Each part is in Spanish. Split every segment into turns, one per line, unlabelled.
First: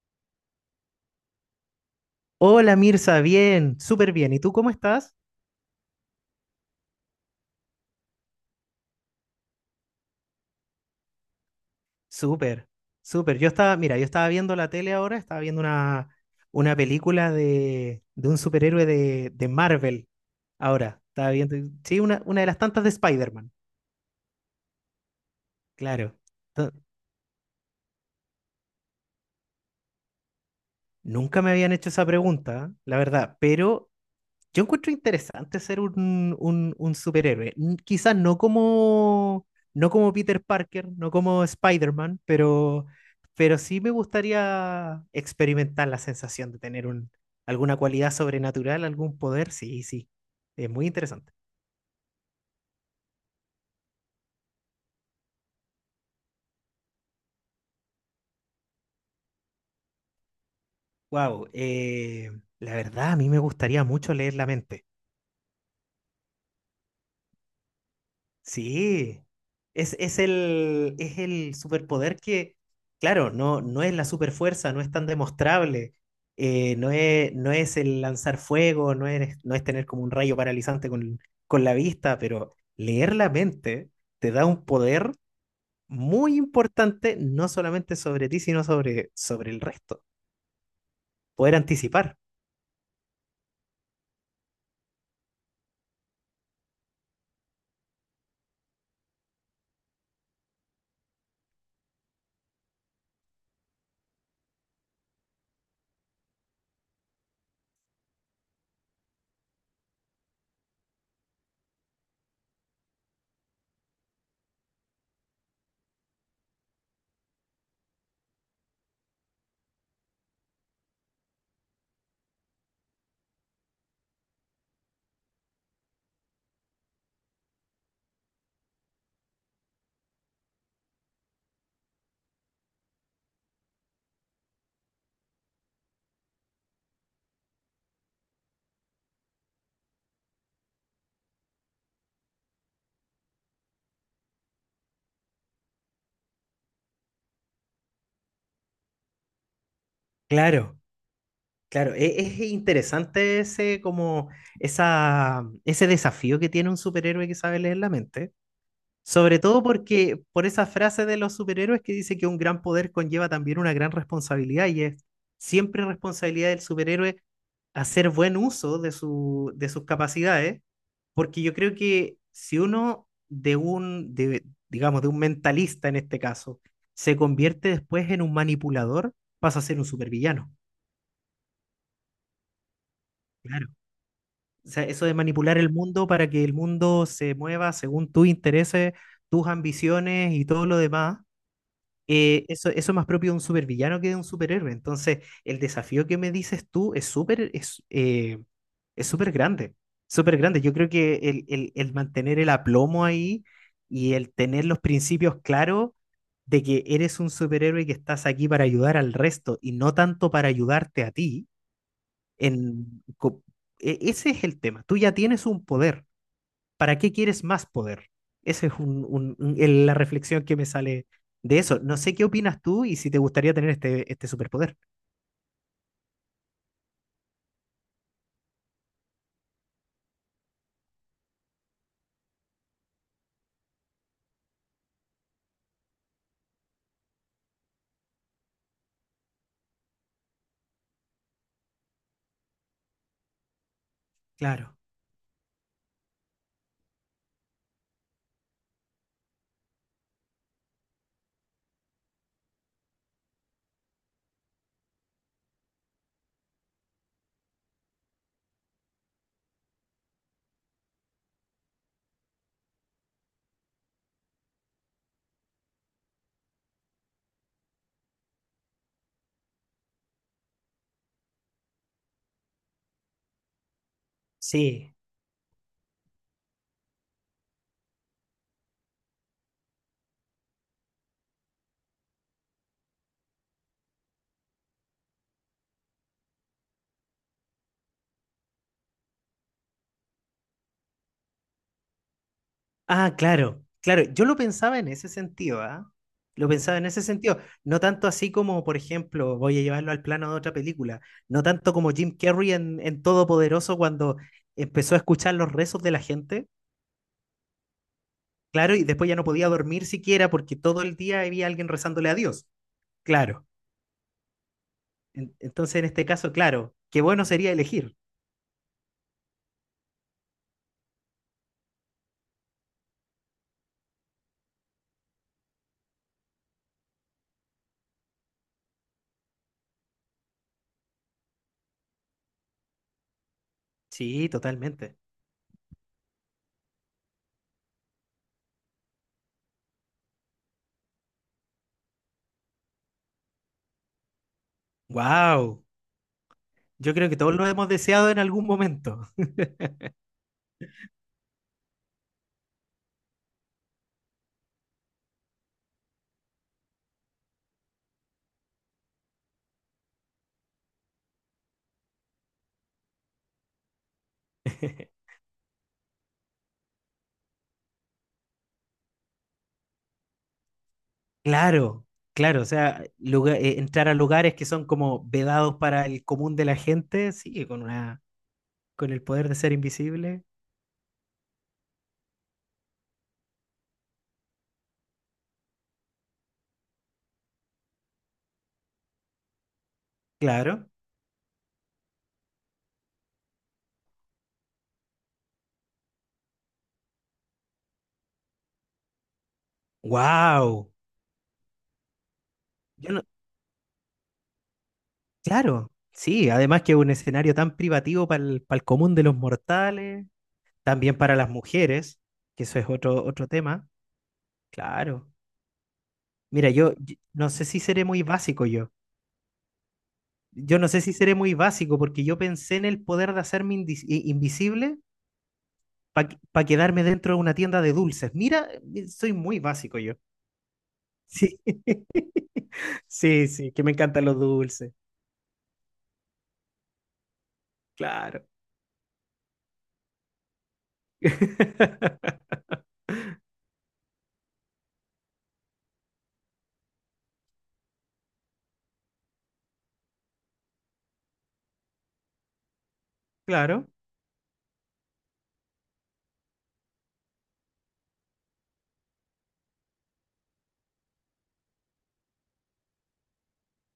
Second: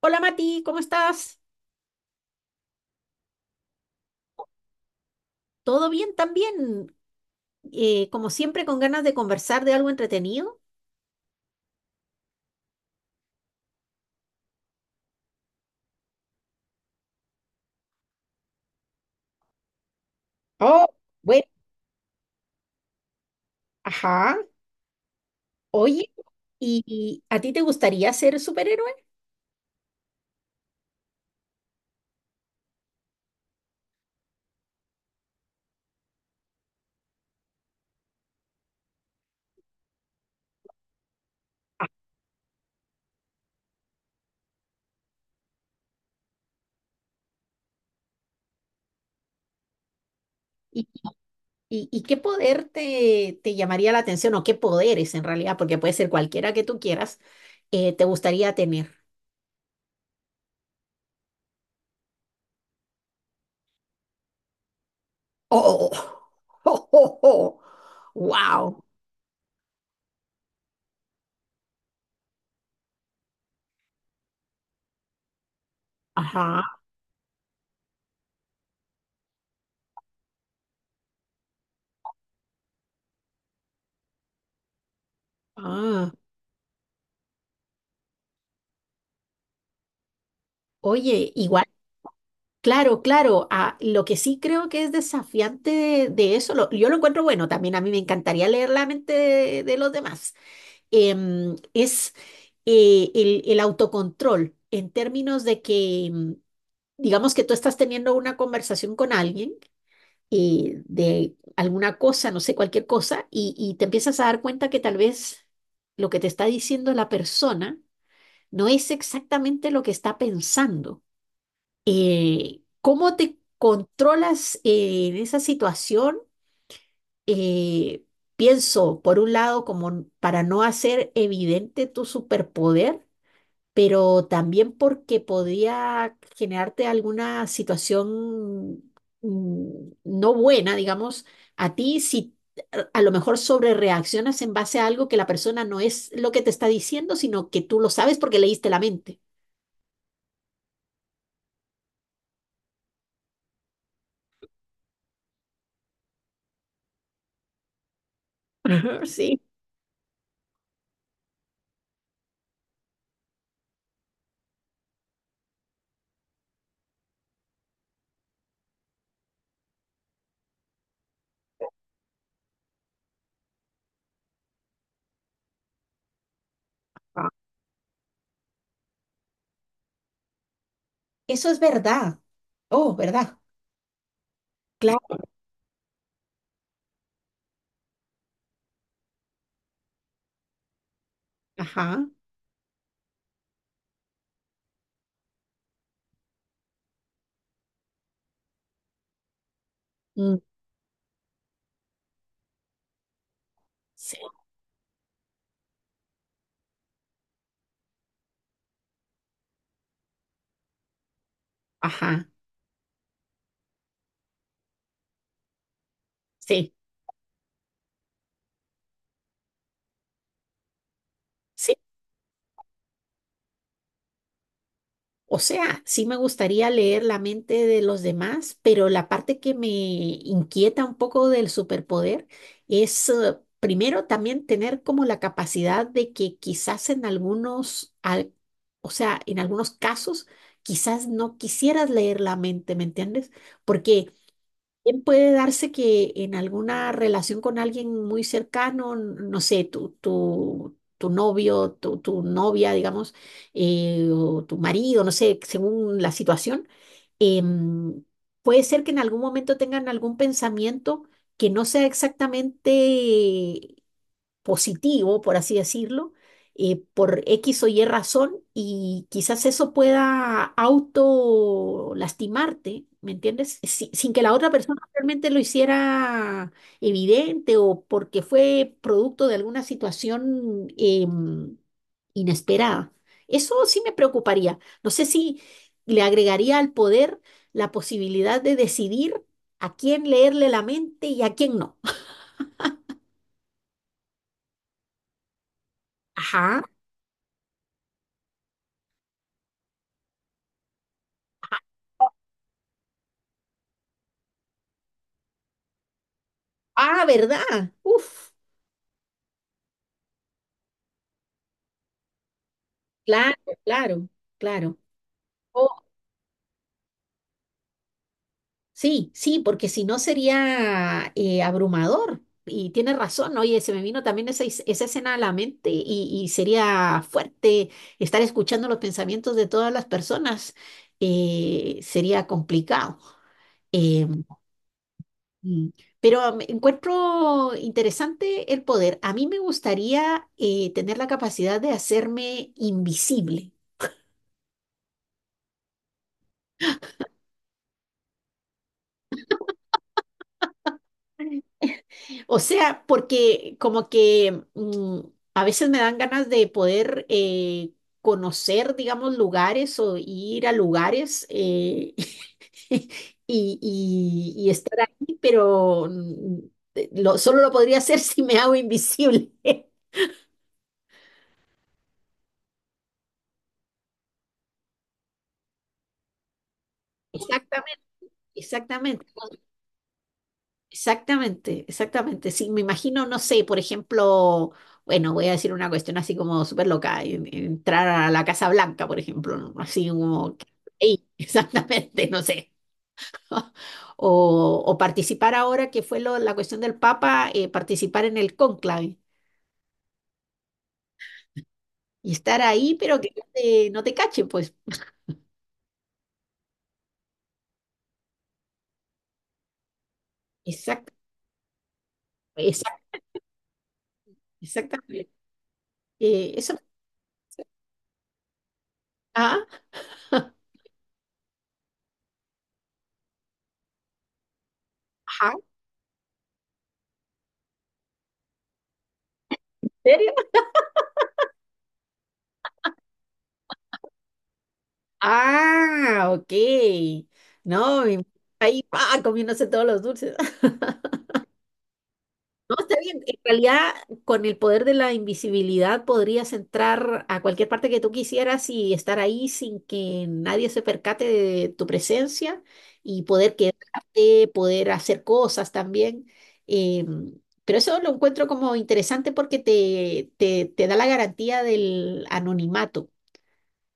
Hola Mati, ¿cómo estás?
Hola Mirza, bien, súper bien. ¿Y tú cómo estás?
¿Todo bien también? Como siempre, con ganas de conversar de algo entretenido.
Súper, súper. Yo estaba, mira, yo estaba viendo la tele ahora, estaba viendo una película de un superhéroe de Marvel
Oh,
ahora. Estaba
bueno,
viendo, sí, una de las tantas de Spider-Man,
ajá. Oye,
claro. Ento-
¿y a ti te gustaría ser superhéroe?
Nunca me habían hecho esa pregunta, la verdad, pero yo encuentro interesante ser un superhéroe. Quizás no como, no como Peter Parker, no como Spider-Man, pero sí me gustaría experimentar la sensación de tener un, alguna cualidad sobrenatural, algún poder. Sí, sí. Es muy
¿Y,
interesante.
y qué poder te llamaría la atención o qué poderes en realidad, porque puede ser cualquiera que tú quieras, te gustaría tener?
Wow, la verdad, a mí me gustaría mucho leer la mente.
¡Oh! ¡Oh, oh, oh! ¡Wow!
Sí, es, es el superpoder que, claro, no, no es la superfuerza, no es tan demostrable,
Ajá.
no es, no es el lanzar fuego, no es, no es tener como un rayo paralizante con la vista, pero leer la mente te da un poder
Ah,
muy importante, no solamente sobre ti, sino sobre, sobre el resto,
oye,
poder
igual
anticipar.
claro, claro. Ah, lo que sí creo que es desafiante de eso, yo lo encuentro bueno, también a mí me encantaría leer la mente de los demás, em, es el autocontrol en términos de que, digamos que tú estás teniendo una conversación con alguien de alguna cosa, no sé, cualquier cosa, y te empiezas a dar cuenta que tal vez lo que te está diciendo la persona no es exactamente lo que está pensando. ¿ ¿Cómo te controlas en esa situación? Eh, Pienso, por un lado, como para no hacer evidente tu superpoder, pero también porque podría generarte alguna situación no buena, digamos, a ti si a lo mejor sobre reaccionas en base a algo que la persona no es lo que te está diciendo, sino que tú lo sabes porque leíste la mente.
Claro, claro, es interesante ese, como, esa, ese desafío que tiene un superhéroe que sabe leer la mente.
Ajá,
Sobre
sí.
todo porque por esa frase de los superhéroes que dice que un gran poder conlleva también una gran responsabilidad y es siempre responsabilidad del superhéroe hacer buen uso de su, de sus capacidades, porque yo creo que si uno de un, de, digamos, de un mentalista en este caso, se
Ah.
convierte después en un manipulador, pasa a ser un supervillano.
Eso es verdad. Oh, ¿verdad?
Claro. O sea, eso de
Claro,
manipular el mundo para que el mundo se mueva según tus intereses, tus ambiciones y todo lo demás,
ajá,
eso, eso es más propio de un supervillano que de un superhéroe. Entonces, el desafío que me dices tú es súper grande, súper
mm,
grande. Yo creo que el mantener el aplomo ahí y
sí,
el tener los principios claros de que eres un superhéroe y que estás aquí para ayudar al resto y no tanto para ayudarte a ti,
ajá,
en, co- ese es el tema. Tú ya tienes un poder.
sí,
¿Para qué quieres más poder? Esa es la reflexión que me sale de
sí.
eso. No sé qué opinas tú y si te gustaría tener este, este superpoder.
O sea, sí me gustaría leer la mente de los demás, pero la parte que me inquieta un poco del superpoder es, primero, también tener como la capacidad de que quizás en algunos, o sea, en algunos casos, quizás no quisieras leer la mente, ¿me entiendes? Porque
Claro,
también puede darse que en alguna relación con alguien muy cercano, no sé, tu novio, tu novia, digamos, o tu marido, no sé, según la situación, em, puede ser que en algún momento tengan algún pensamiento que no sea exactamente positivo, por así decirlo, por X o Y razón y quizás eso pueda auto lastimarte, ¿me entiendes? Sin que la otra persona
sí.
realmente lo hiciera evidente o porque fue producto de alguna situación inesperada. Eso sí me preocuparía. No sé si le agregaría al poder la posibilidad de decidir a quién leerle la mente y a quién no.
Ah, claro, claro. Yo lo pensaba en ese sentido, ¿ah? Lo
Ajá.
pensaba en ese sentido. No tanto así como, por ejemplo, voy a llevarlo al plano de otra película. No tanto como Jim Carrey en Todopoderoso cuando empezó a escuchar los rezos de la gente.
Ah, ¿verdad? Uf,
Claro, y después ya no podía dormir siquiera porque todo el día había alguien rezándole a Dios.
claro,
Claro.
claro, claro.
Entonces,
Oh,
en este caso, claro, qué bueno sería elegir.
sí, sí, porque si no sería abrumador. Y tienes razón, oye, se me vino también esa, esa escena a la mente y sería fuerte estar escuchando los pensamientos de todas las personas. Sería complicado. Eh,
Sí, totalmente.
mm, pero me encuentro interesante el poder. A mí me gustaría tener la capacidad de hacerme invisible.
Wow. Yo creo que todos lo hemos deseado en algún momento.
O sea, porque como que a veces me dan ganas de poder conocer, digamos, lugares o ir a lugares y, y estar ahí, pero solo lo podría hacer si me hago invisible.
Claro, claro, o sea, entrar a lugares que son como vedados para el común de la gente, sí, con
Exactamente,
una, con el
exactamente.
poder de ser invisible,
Exactamente, exactamente. Sí, me imagino, no sé, por ejemplo, bueno, voy a decir una cuestión así como súper loca, entrar a la Casa Blanca, por ejemplo, ¿no? Así como, que-
claro.
ey, exactamente, no sé. O, o participar ahora, que fue la cuestión del Papa, participar en el cónclave
Wow.
y estar ahí,
Yo
pero
no,
que no te, no te cachen, pues.
claro, sí, además que un escenario tan privativo para el común de los mortales,
Exacto,
también para las mujeres, que eso es
exacto,
otro, otro tema, claro.
exactamente.
Mira,
Eso.
yo no sé si seré muy básico yo.
Ah,
Yo no sé si seré muy básico porque yo pensé en el poder de hacerme invisible
ajá, ¿en
para quedarme dentro de una tienda de dulces. Mira, soy muy básico yo.
serio?
Sí, sí, sí, que me encantan los dulces.
Ah, ok. No, mi-
Claro.
Ahí pa, comiéndose todos los dulces. No, está bien. En realidad, con el poder de la invisibilidad podrías entrar a cualquier parte que tú quisieras y estar ahí sin que nadie se percate de tu presencia y poder
Claro.
quedarte, poder hacer cosas también. Eh, pero eso lo encuentro como interesante porque te da la garantía del anonimato.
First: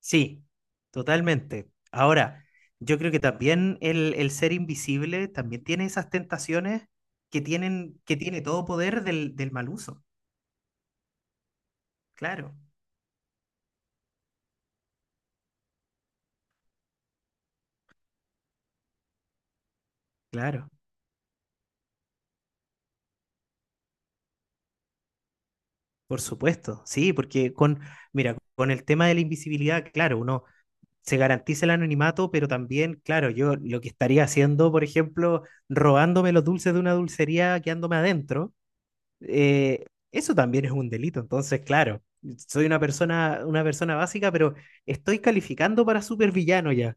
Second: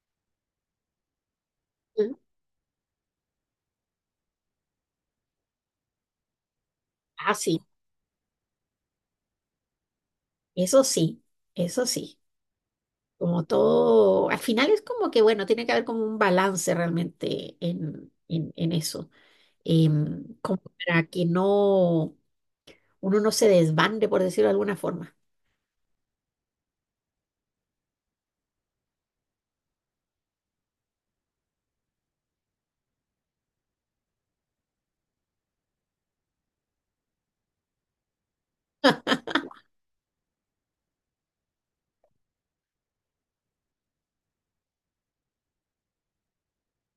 Sí, totalmente.
Ujú.
Ahora, yo creo que también el ser invisible también tiene esas tentaciones
Ah,
que
sí,
tienen, que tiene todo poder del mal uso.
eso sí, eso sí.
Claro,
Como todo, al final es como que, bueno, tiene que haber como un balance realmente en eso, como
claro.
para que no, uno no se desbande, por decirlo de alguna forma,
Por supuesto, sí, porque con, mira, con el tema de la invisibilidad, claro, uno se garantiza el anonimato, pero también, claro, yo lo que estaría haciendo, por ejemplo, robándome los dulces de una dulcería quedándome adentro, eh, eso también es un delito. Entonces, claro, soy una persona básica, pero estoy calificando para supervillano ya.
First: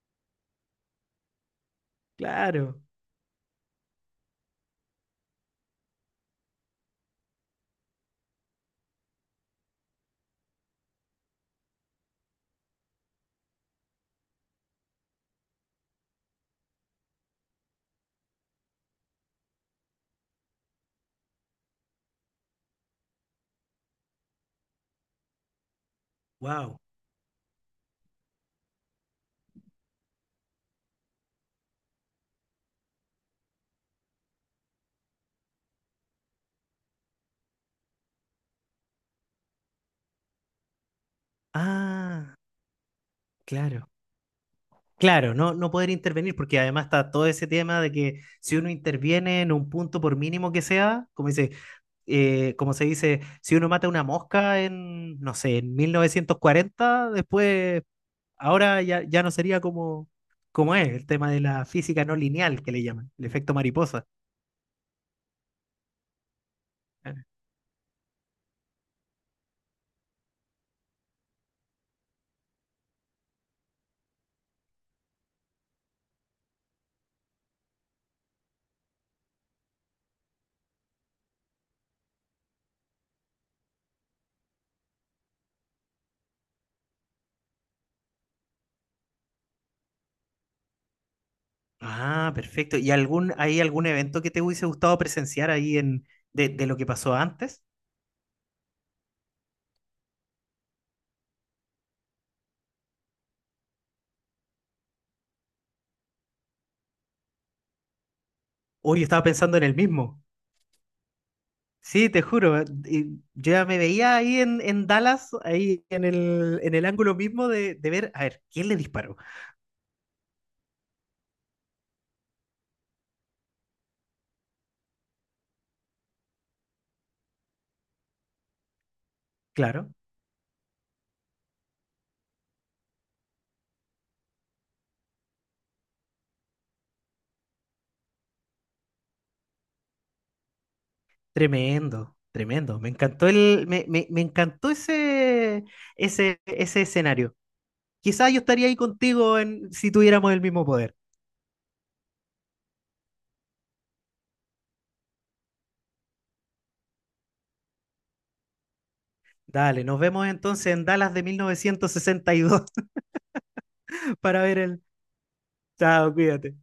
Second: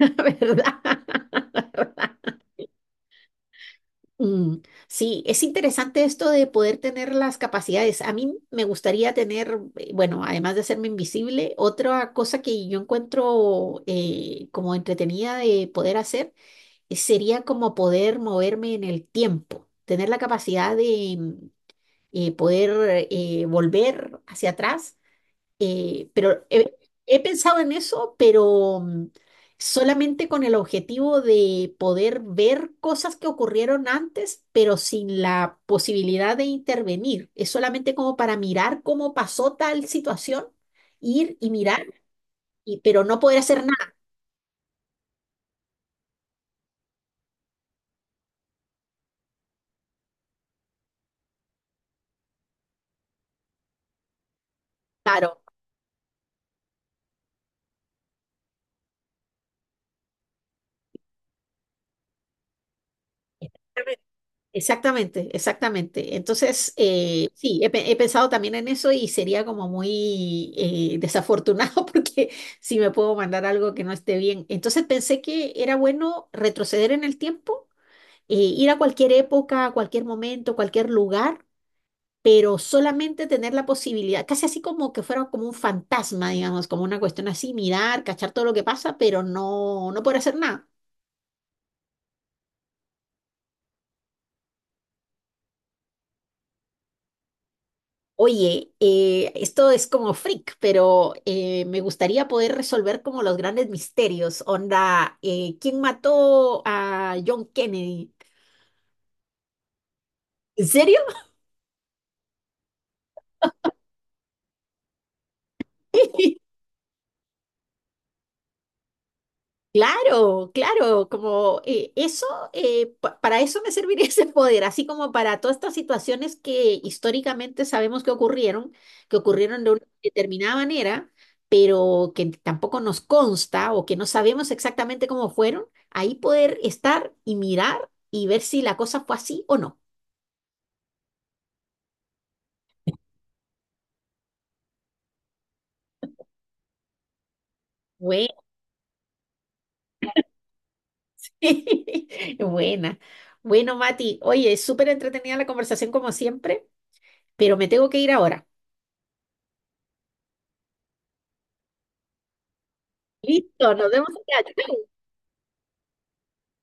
¿verdad? ¿Verdad?
Claro.
Mm, sí, es interesante esto de poder tener las capacidades. A mí me gustaría tener, bueno, además de hacerme invisible, otra cosa que yo encuentro como entretenida de poder hacer sería como poder moverme en el tiempo, tener la capacidad de poder volver hacia atrás. eh, pero he,
Wow.
He pensado en eso, pero solamente con el objetivo de poder ver cosas que ocurrieron antes, pero sin la posibilidad de intervenir. Es solamente como para mirar cómo pasó tal situación, ir y mirar,
Ah,
y, pero no poder hacer
claro.
nada.
Claro, no, no poder intervenir, porque además está todo ese tema de que si uno interviene en un punto, por mínimo que sea, como dice, como se dice, si uno mata una mosca en, no
Claro.
sé, en 1940, después, ahora ya, ya no sería como, como es el tema de la física no lineal que le llaman, el efecto mariposa.
Exactamente, exactamente. Entonces, sí, he pensado también en eso y sería como muy desafortunado porque si me puedo mandar algo que no esté bien. Entonces pensé que era bueno retroceder en el tiempo, ir a cualquier época, a cualquier momento, cualquier lugar, pero solamente tener la posibilidad, casi así como que fuera como un fantasma, digamos, como una cuestión así, mirar, cachar todo lo que pasa, pero no, no poder hacer nada.
Ah, perfecto. ¿Y algún, hay algún evento que te hubiese gustado presenciar ahí en, de lo que pasó antes?
Oye, esto es como freak, pero me gustaría poder resolver como los grandes misterios. Onda, ¿quién mató a John Kennedy?
Hoy estaba pensando en el mismo.
¿En serio?
Sí, te juro, y yo ya me veía ahí en Dallas, ahí en el ángulo mismo de ver, a ver, ¿quién le disparó?
Claro, claro, como eso, para eso me serviría ese poder, así como para todas estas situaciones que históricamente sabemos que ocurrieron de una
Claro,
determinada manera, pero que tampoco nos consta o que no sabemos exactamente cómo fueron, ahí poder estar y mirar y ver si la cosa fue así o no.
tremendo, tremendo. Me encantó el, me encantó ese, ese, ese escenario.
Bue-
Quizás yo estaría ahí contigo en, si tuviéramos el mismo poder.
Buena. Bueno, Mati, oye, súper entretenida la conversación como siempre, pero me tengo que ir ahora.
Dale, nos vemos entonces en Dallas de 1962
Listo, nos vemos
para ver el...
allá.
Chao, cuídate.